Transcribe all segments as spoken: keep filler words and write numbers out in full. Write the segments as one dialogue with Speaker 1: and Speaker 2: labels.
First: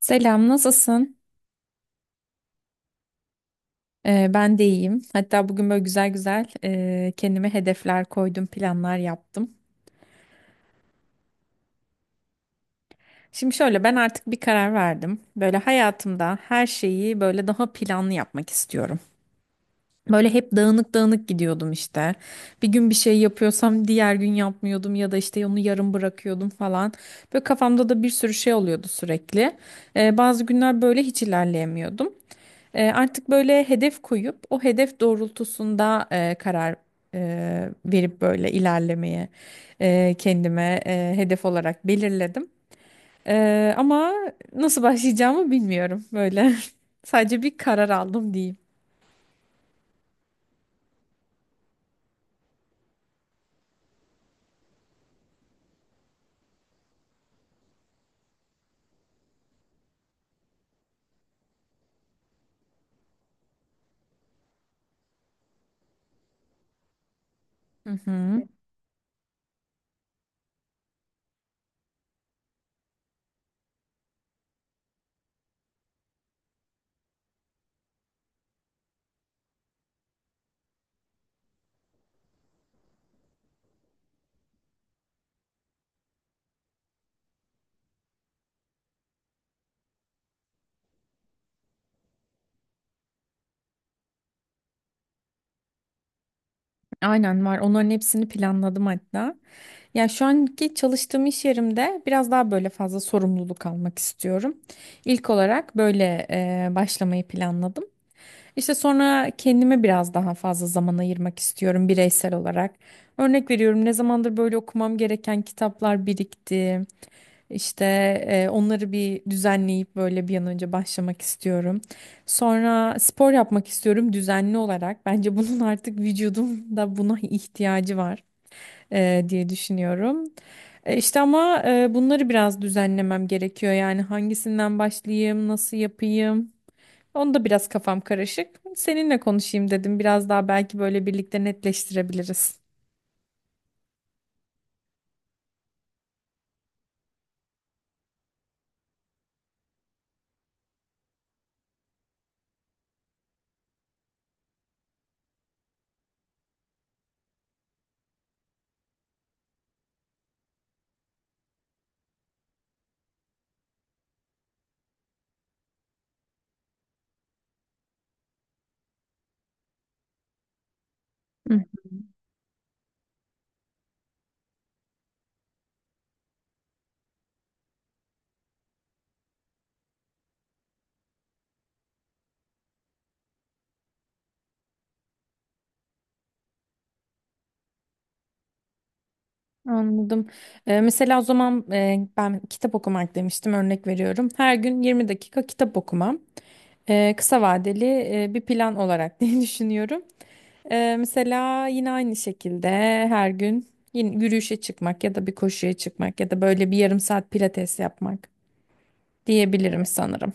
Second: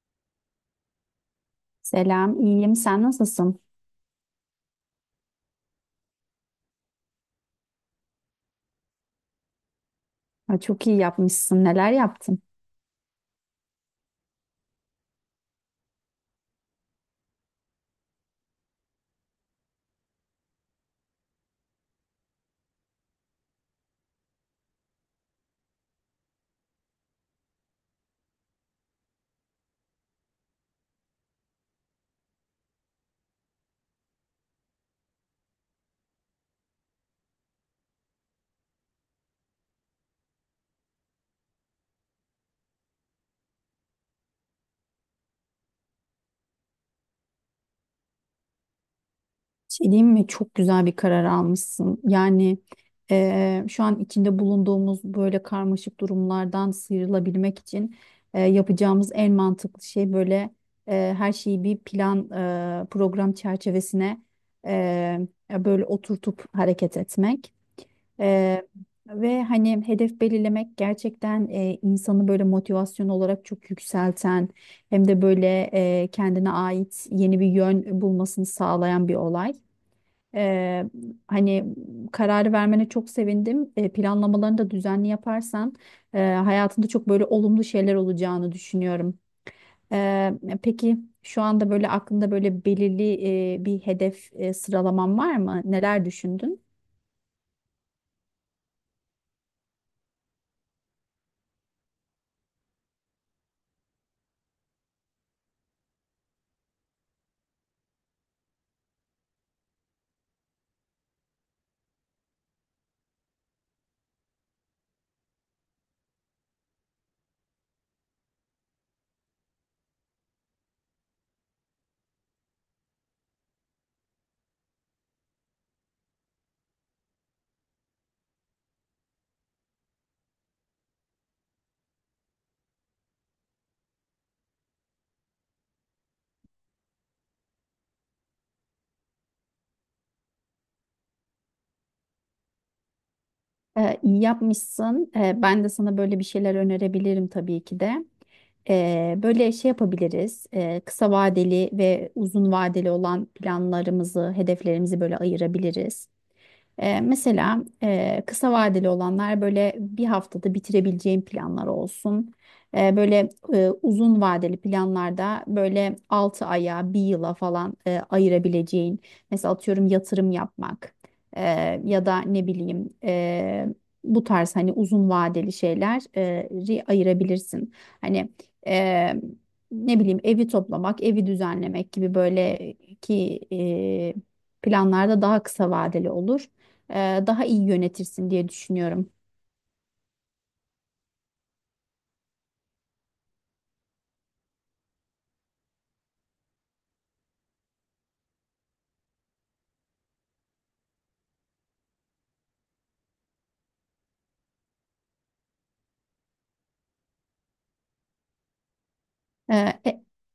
Speaker 1: Selam, nasılsın?
Speaker 2: Selam, iyiyim. Sen nasılsın?
Speaker 1: Ee, ben de iyiyim. Hatta bugün böyle güzel güzel e, kendime hedefler koydum, planlar yaptım.
Speaker 2: Ha, çok iyi yapmışsın. Neler yaptın?
Speaker 1: Şimdi şöyle ben artık bir karar verdim. Böyle hayatımda her şeyi böyle daha planlı yapmak istiyorum. Böyle hep dağınık dağınık gidiyordum işte. Bir gün bir şey yapıyorsam diğer gün yapmıyordum ya da işte onu yarım bırakıyordum falan. Böyle kafamda da bir sürü şey oluyordu sürekli. Ee, bazı günler böyle hiç ilerleyemiyordum. E, artık böyle hedef koyup o hedef doğrultusunda e, karar e, verip böyle ilerlemeye e, kendime e, hedef olarak belirledim. E, ama nasıl başlayacağımı bilmiyorum böyle. Sadece bir karar aldım diyeyim.
Speaker 2: Şey diyeyim mi? Çok güzel bir karar almışsın. Yani eee, şu an içinde bulunduğumuz böyle karmaşık durumlardan sıyrılabilmek için eee, yapacağımız en mantıklı şey böyle eee, her şeyi bir plan eee, program çerçevesine eee, böyle oturtup hareket etmek.
Speaker 1: Hı.
Speaker 2: Ee, ve hani hedef belirlemek gerçekten e, insanı böyle motivasyon olarak çok yükselten hem de böyle e, kendine ait yeni bir yön bulmasını sağlayan bir olay. Ee, hani kararı vermene çok sevindim. E, planlamalarını da düzenli yaparsan e, hayatında çok böyle olumlu şeyler olacağını düşünüyorum. Ee, peki şu anda böyle aklında böyle belirli e, bir hedef e, sıralaman var mı? Neler düşündün?
Speaker 1: Aynen var. Onların hepsini planladım hatta. Ya şu anki çalıştığım iş yerimde biraz daha böyle fazla sorumluluk almak istiyorum. İlk olarak böyle e, başlamayı planladım. İşte sonra kendime biraz daha fazla zaman ayırmak istiyorum bireysel olarak. Örnek veriyorum ne zamandır böyle okumam gereken kitaplar birikti. İşte e, onları bir düzenleyip böyle bir an önce başlamak istiyorum. Sonra spor yapmak istiyorum düzenli olarak. Bence bunun artık vücudumda buna ihtiyacı var e, diye düşünüyorum. E, işte ama e, bunları biraz düzenlemem gerekiyor. Yani hangisinden başlayayım, nasıl yapayım? Onda biraz kafam karışık. Seninle konuşayım dedim. Biraz daha belki böyle birlikte netleştirebiliriz.
Speaker 2: Ee, iyi yapmışsın. Ee, ben de sana böyle bir şeyler önerebilirim tabii ki de. Ee, böyle şey yapabiliriz. Ee, kısa vadeli ve uzun vadeli olan planlarımızı, hedeflerimizi böyle ayırabiliriz. Ee, mesela e, kısa vadeli olanlar böyle bir haftada bitirebileceğim planlar olsun. Ee, böyle e, uzun vadeli planlarda böyle altı aya, bir yıla falan e, ayırabileceğin. Mesela atıyorum yatırım yapmak
Speaker 1: Hı hı.
Speaker 2: e, ya da ne bileyim e, bu tarz hani uzun vadeli şeyleri ayırabilirsin. Hani e, ne bileyim evi toplamak, evi düzenlemek gibi böyle ki e, planlarda daha kısa vadeli olur e, daha iyi yönetirsin diye düşünüyorum.
Speaker 1: Anladım. Ee, mesela o zaman e, ben kitap okumak demiştim örnek veriyorum. Her gün yirmi dakika kitap okumam. Ee, kısa vadeli e, bir plan olarak diye düşünüyorum. Ee, mesela yine aynı şekilde her gün yine yürüyüşe çıkmak ya da bir koşuya çıkmak ya da böyle bir yarım saat pilates yapmak diyebilirim
Speaker 2: E,
Speaker 1: sanırım.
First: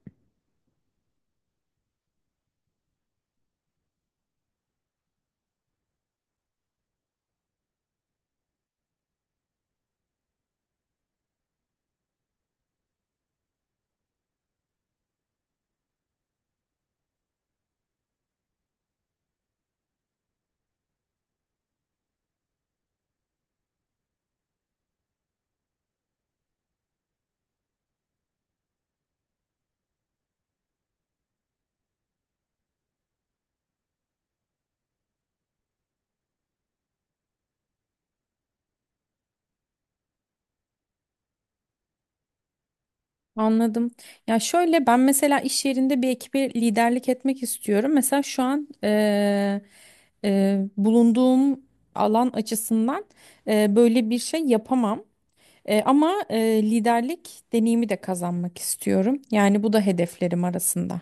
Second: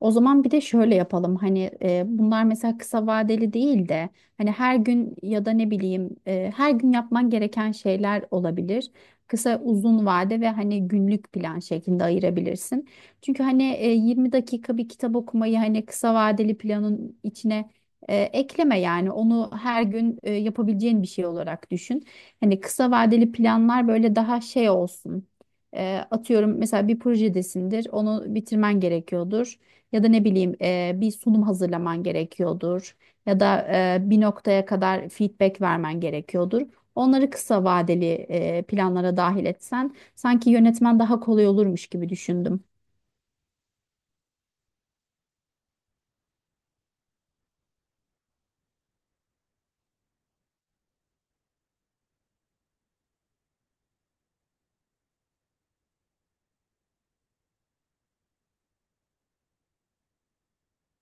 Speaker 2: O zaman bir de şöyle yapalım hani e, bunlar mesela kısa vadeli değil de hani her gün ya da ne bileyim e, her gün yapman gereken şeyler olabilir. Kısa uzun vade ve hani günlük plan şeklinde ayırabilirsin. Çünkü hani e, yirmi dakika bir kitap okumayı hani kısa vadeli planın içine e, ekleme yani onu her gün e, yapabileceğin bir şey olarak düşün. Hani kısa vadeli planlar böyle daha şey olsun. E, atıyorum mesela bir projedesindir onu bitirmen gerekiyordur. Ya da ne bileyim e, bir sunum hazırlaman gerekiyordur. Ya da e, bir noktaya kadar feedback vermen gerekiyordur. Onları kısa vadeli e, planlara dahil etsen sanki yönetmen daha kolay olurmuş gibi düşündüm.
Speaker 1: Anladım. Ya şöyle ben mesela iş yerinde bir ekibe liderlik etmek istiyorum. Mesela şu an eee, eee, bulunduğum alan açısından eee, böyle bir şey yapamam. Eee, ama eee, liderlik deneyimi de kazanmak istiyorum. Yani bu da hedeflerim arasında.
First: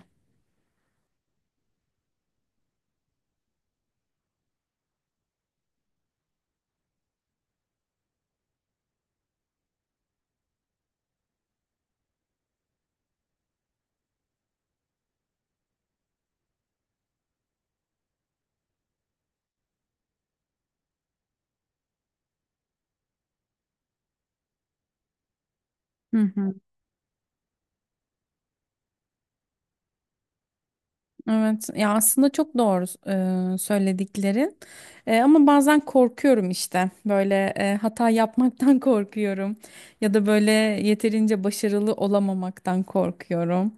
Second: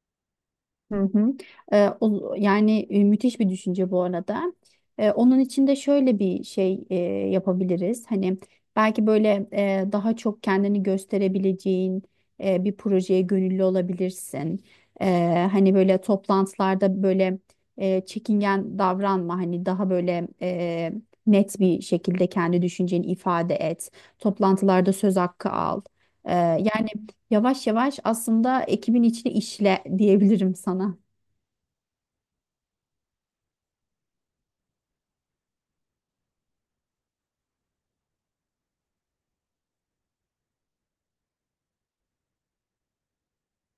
Speaker 2: Hı hı. Ee, o, yani e, müthiş bir düşünce bu arada. Ee, onun için de şöyle bir şey e, yapabiliriz. Hani belki böyle e, daha çok kendini gösterebileceğin e, bir projeye gönüllü olabilirsin. Ee, hani böyle toplantılarda böyle e, çekingen davranma. Hani daha böyle e, net bir şekilde kendi düşünceni ifade et. Toplantılarda söz hakkı al.
Speaker 1: Hı
Speaker 2: Ee,
Speaker 1: hı.
Speaker 2: yani Yavaş yavaş aslında ekibin içine işle diyebilirim sana.
Speaker 1: Evet ya, aslında çok doğru e, söylediklerin. E, ama bazen korkuyorum işte böyle e, hata yapmaktan korkuyorum ya da böyle yeterince başarılı olamamaktan korkuyorum.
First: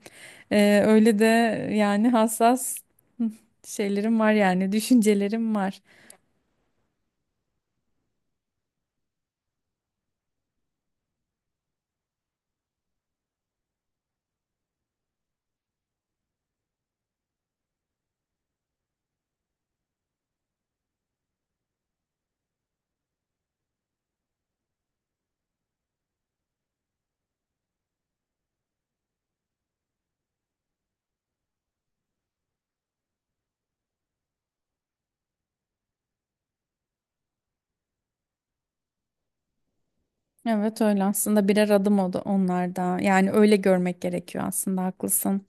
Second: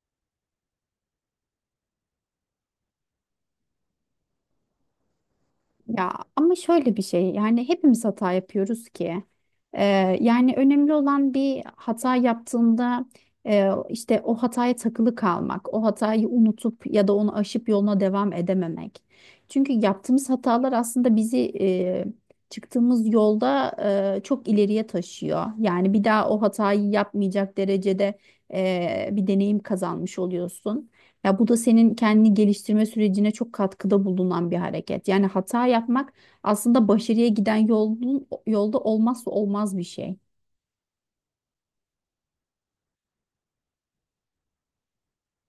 Speaker 1: E, öyle de yani hassas şeylerim var, yani düşüncelerim var.
Speaker 2: Ya ama şöyle bir şey yani hepimiz hata yapıyoruz ki. Ee, yani önemli olan bir hata yaptığında e, işte o hataya takılı kalmak, o hatayı unutup ya da onu aşıp yoluna devam edememek. Çünkü yaptığımız hatalar aslında bizi e, çıktığımız yolda e, çok ileriye taşıyor. Yani bir daha o hatayı yapmayacak derecede e, bir deneyim kazanmış oluyorsun. Ya bu da senin kendini geliştirme sürecine çok katkıda bulunan bir hareket. Yani hata yapmak aslında başarıya giden yolun, yolda olmazsa olmaz bir şey.
Speaker 1: Evet, öyle aslında, birer adım oldu onlar da, yani öyle görmek gerekiyor aslında, haklısın.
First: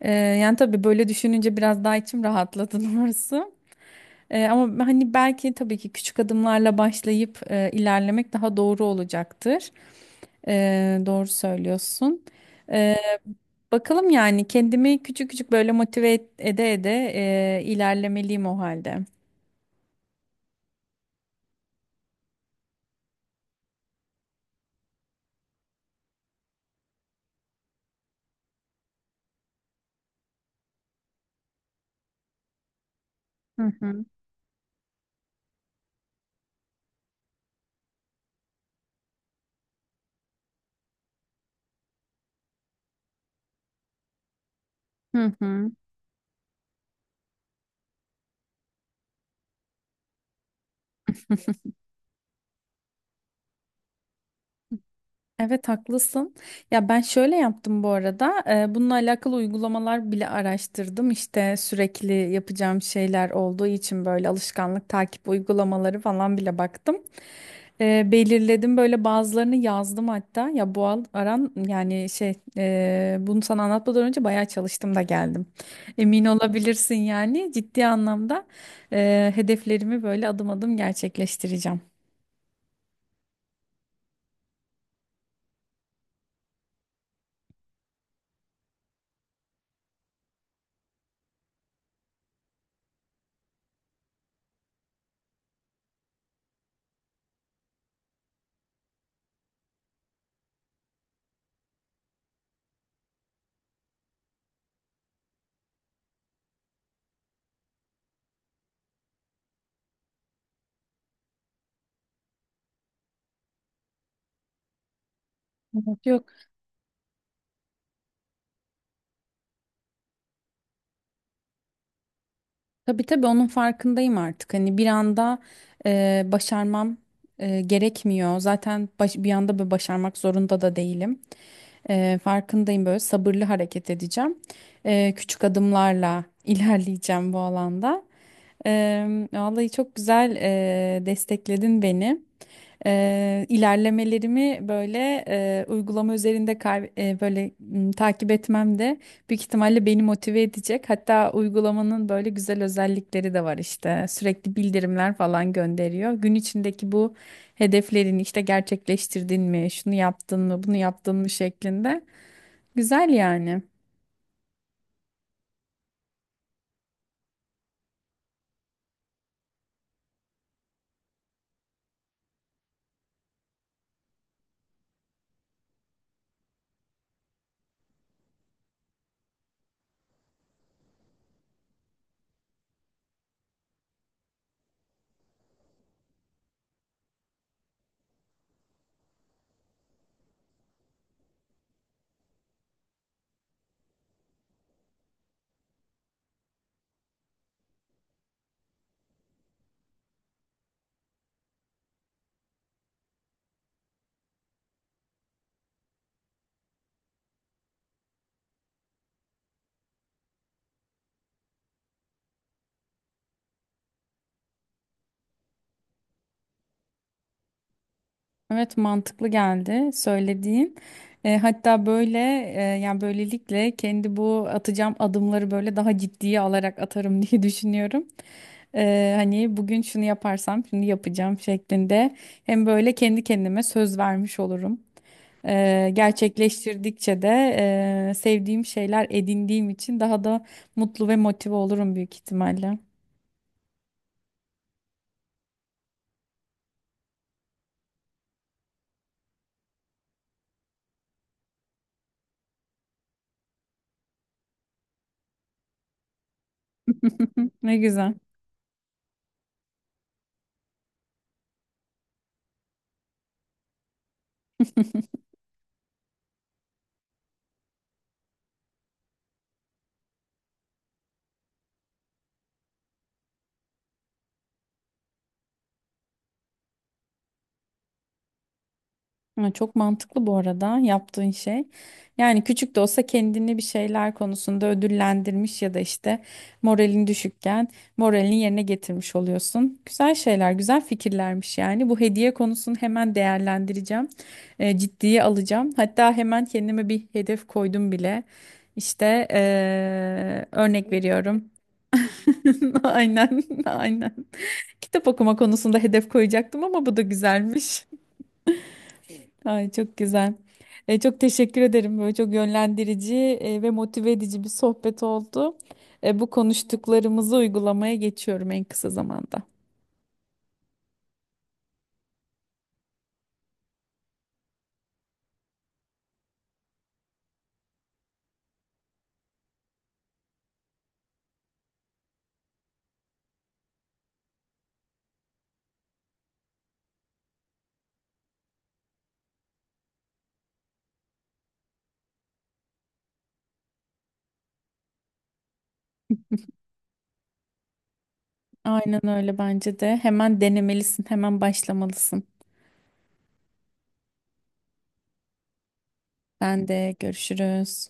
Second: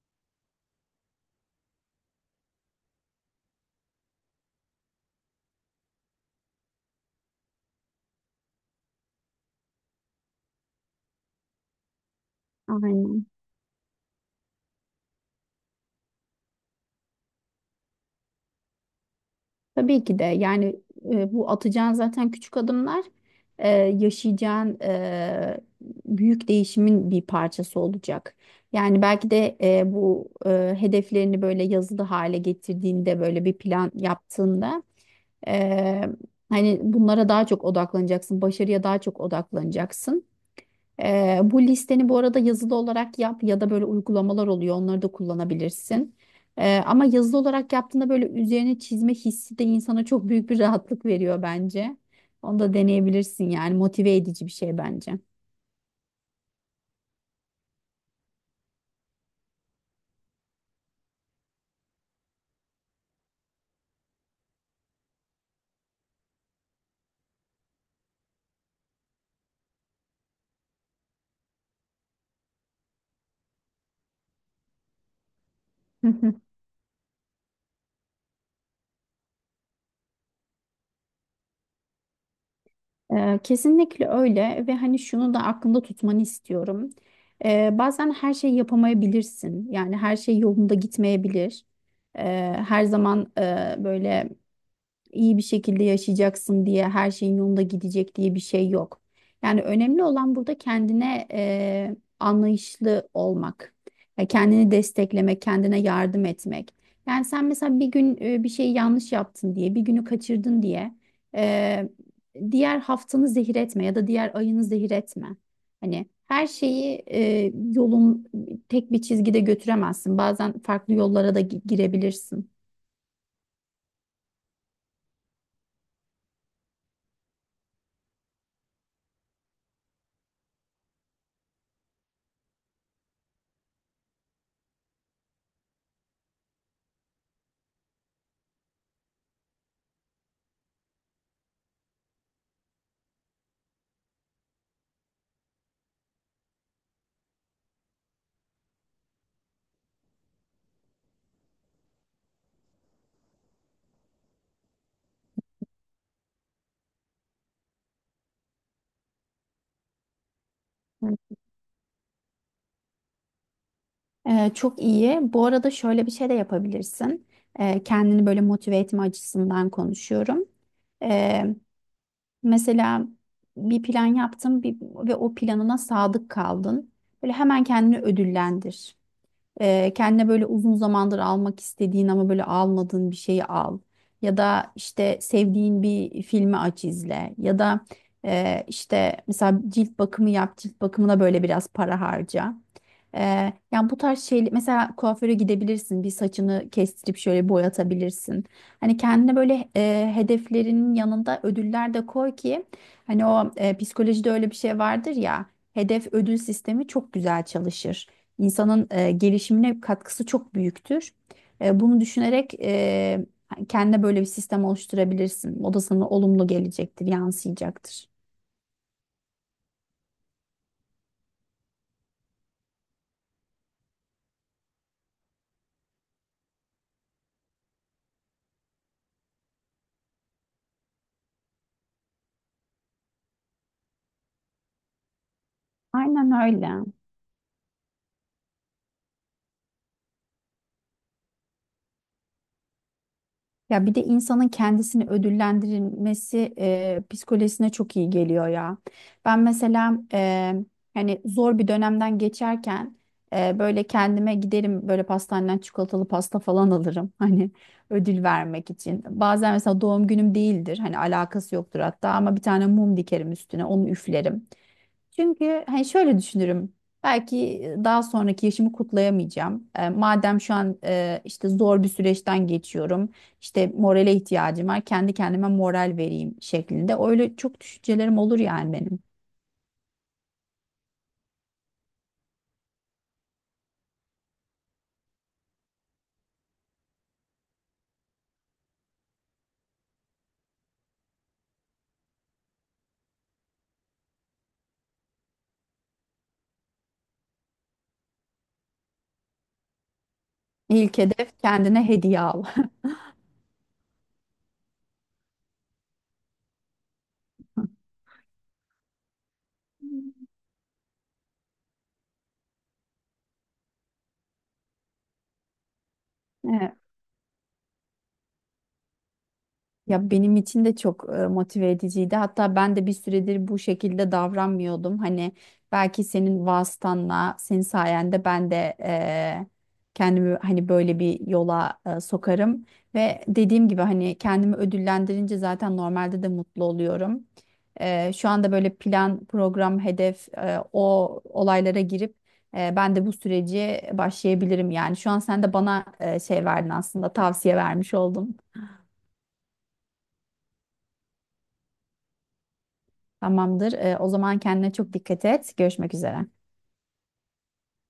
Speaker 1: E, yani tabii böyle düşününce biraz daha içim rahatladı doğrusu. E, ama hani belki tabii ki küçük adımlarla başlayıp e, ilerlemek daha doğru olacaktır. E, doğru söylüyorsun. E,
Speaker 2: Aynen.
Speaker 1: Bakalım, yani kendimi küçük küçük böyle motive et- ede ede e, ilerlemeliyim o halde.
Speaker 2: Tabii ki de yani e, bu atacağın zaten küçük adımlar e, yaşayacağın e, büyük değişimin bir parçası olacak. Yani belki de e, bu e, hedeflerini böyle yazılı hale getirdiğinde böyle bir
Speaker 1: Hı
Speaker 2: plan
Speaker 1: hı.
Speaker 2: yaptığında e, hani bunlara daha çok odaklanacaksın, başarıya daha çok odaklanacaksın. Ee, bu listeni bu arada yazılı olarak yap ya da böyle uygulamalar oluyor. Onları da
Speaker 1: Hı hı.
Speaker 2: kullanabilirsin. Ee, ama yazılı olarak yaptığında böyle üzerine çizme hissi de insana çok büyük bir rahatlık veriyor bence. Onu da deneyebilirsin yani motive edici bir şey bence.
Speaker 1: Evet, haklısın. Ya ben şöyle yaptım bu arada. Eee, bununla alakalı uygulamalar bile araştırdım. İşte sürekli yapacağım şeyler olduğu için böyle alışkanlık takip uygulamaları falan bile baktım. Eee, belirledim böyle, bazılarını yazdım hatta. Ya bu al- aran yani şey eee, bunu sana anlatmadan önce bayağı çalıştım da geldim. Emin olabilirsin, yani ciddi anlamda eee, hedeflerimi böyle adım adım gerçekleştireceğim.
Speaker 2: Ee, kesinlikle öyle ve hani şunu da aklında tutmanı istiyorum. Ee, bazen her şeyi yapamayabilirsin. Yani her şey yolunda gitmeyebilir. Ee, her zaman e, böyle iyi bir şekilde yaşayacaksın diye her şeyin yolunda gidecek diye bir şey yok. Yani önemli olan burada kendine eee, anlayışlı olmak, ya kendini desteklemek, kendine yardım etmek. Yani sen mesela bir gün e, bir şey yanlış yaptın diye, bir günü kaçırdın diye eee, diğer haftanı zehir etme ya da diğer ayını zehir etme.
Speaker 1: Evet.
Speaker 2: Hani
Speaker 1: Yok.
Speaker 2: her şeyi e, yolun tek bir çizgide götüremezsin. Bazen farklı yollara da gi- girebilirsin.
Speaker 1: Tabii tabii, onun farkındayım artık. Hani bir anda e, başarmam e, gerekmiyor. Zaten baş- bir anda böyle başarmak zorunda da değilim. E, farkındayım, böyle sabırlı hareket edeceğim. E, küçük adımlarla ilerleyeceğim bu alanda. E, vallahi çok güzel e, destekledin beni. Eee, ilerlemelerimi böyle eee, uygulama üzerinde kay- eee, böyle m, takip etmem de büyük ihtimalle beni motive edecek. Hatta uygulamanın böyle güzel özellikleri de var işte. Sürekli bildirimler falan gönderiyor. Gün içindeki bu hedeflerini işte gerçekleştirdin mi, şunu yaptın mı, bunu yaptın mı şeklinde. Güzel yani.
Speaker 2: Ee, çok iyi. Bu arada şöyle bir şey de yapabilirsin. Ee, kendini böyle motive etme açısından konuşuyorum. Ee, Mesela bir plan yaptın bir, ve o planına sadık kaldın. Böyle hemen kendini ödüllendir. Ee, kendine böyle uzun zamandır almak istediğin ama böyle almadığın bir şeyi al. Ya da işte sevdiğin bir filmi aç izle. Ya da e, işte mesela cilt bakımı yap, cilt bakımına böyle biraz para harca. Ee, yani bu tarz şey mesela kuaföre gidebilirsin, bir saçını kestirip şöyle boyatabilirsin. Hani kendine böyle e, hedeflerinin yanında ödüller de koy ki hani o e, psikolojide öyle bir şey vardır ya hedef ödül sistemi çok güzel çalışır insanın e, gelişimine katkısı çok büyüktür. E, bunu düşünerek e, kendine böyle bir sistem oluşturabilirsin. O da sana olumlu gelecektir, yansıyacaktır.
Speaker 1: Evet, mantıklı geldi söylediğin. E, hatta böyle e, yani böylelikle kendi bu atacağım adımları böyle daha ciddiye alarak atarım diye düşünüyorum. E, hani bugün şunu yaparsam şimdi yapacağım şeklinde hem böyle kendi kendime söz vermiş olurum. E,
Speaker 2: Aynen öyle.
Speaker 1: gerçekleştirdikçe de e, sevdiğim şeyler edindiğim için daha da mutlu ve motive olurum büyük ihtimalle.
Speaker 2: Ya bir de insanın kendisini ödüllendirilmesi e, psikolojisine çok iyi geliyor ya. Ben mesela e, hani zor bir dönemden geçerken e, böyle kendime giderim böyle pastaneden çikolatalı pasta falan alırım hani
Speaker 1: Ne güzel.
Speaker 2: ödül vermek için. Bazen mesela doğum günüm değildir hani alakası yoktur hatta ama bir tane mum dikerim üstüne onu üflerim. Çünkü hani şöyle düşünürüm. Belki daha sonraki yaşımı kutlayamayacağım. E, madem şu an e, işte zor bir süreçten geçiyorum. İşte morale ihtiyacım var. Kendi kendime moral vereyim şeklinde. Öyle çok düşüncelerim olur yani benim.
Speaker 1: Ha, çok mantıklı bu arada yaptığın şey. Yani küçük de olsa kendini bir şeyler konusunda ödüllendirmiş ya da işte moralin düşükken moralini yerine getirmiş oluyorsun. Güzel şeyler, güzel fikirlermiş yani. Bu hediye konusunu hemen değerlendireceğim. E, ciddiye alacağım. Hatta hemen kendime bir hedef koydum bile. İşte e, örnek
Speaker 2: İlk hedef
Speaker 1: veriyorum.
Speaker 2: kendine hediye al.
Speaker 1: Aynen, aynen. Kitap okuma konusunda hedef koyacaktım ama bu da güzelmiş. Ay, çok güzel. E, çok teşekkür ederim. Böyle çok yönlendirici e, ve motive edici bir sohbet oldu. E, bu
Speaker 2: Evet.
Speaker 1: konuştuklarımızı uygulamaya geçiyorum en kısa zamanda.
Speaker 2: Ya benim için de çok e, motive ediciydi. Hatta ben de bir süredir bu şekilde davranmıyordum. Hani belki senin vasıtanla, senin sayende ben de e, kendimi hani böyle bir yola e, sokarım. Ve dediğim gibi hani kendimi ödüllendirince zaten normalde de mutlu oluyorum. E, şu anda böyle plan, program, hedef e, o olaylara girip e, ben de bu süreci başlayabilirim yani. Şu an sen de bana e, şey verdin aslında tavsiye vermiş oldun.
Speaker 1: Aynen öyle, bence de. Hemen denemelisin, hemen başlamalısın.
Speaker 2: Tamamdır. Ee, o zaman kendine çok dikkat et. Görüşmek üzere.
Speaker 1: Ben de görüşürüz.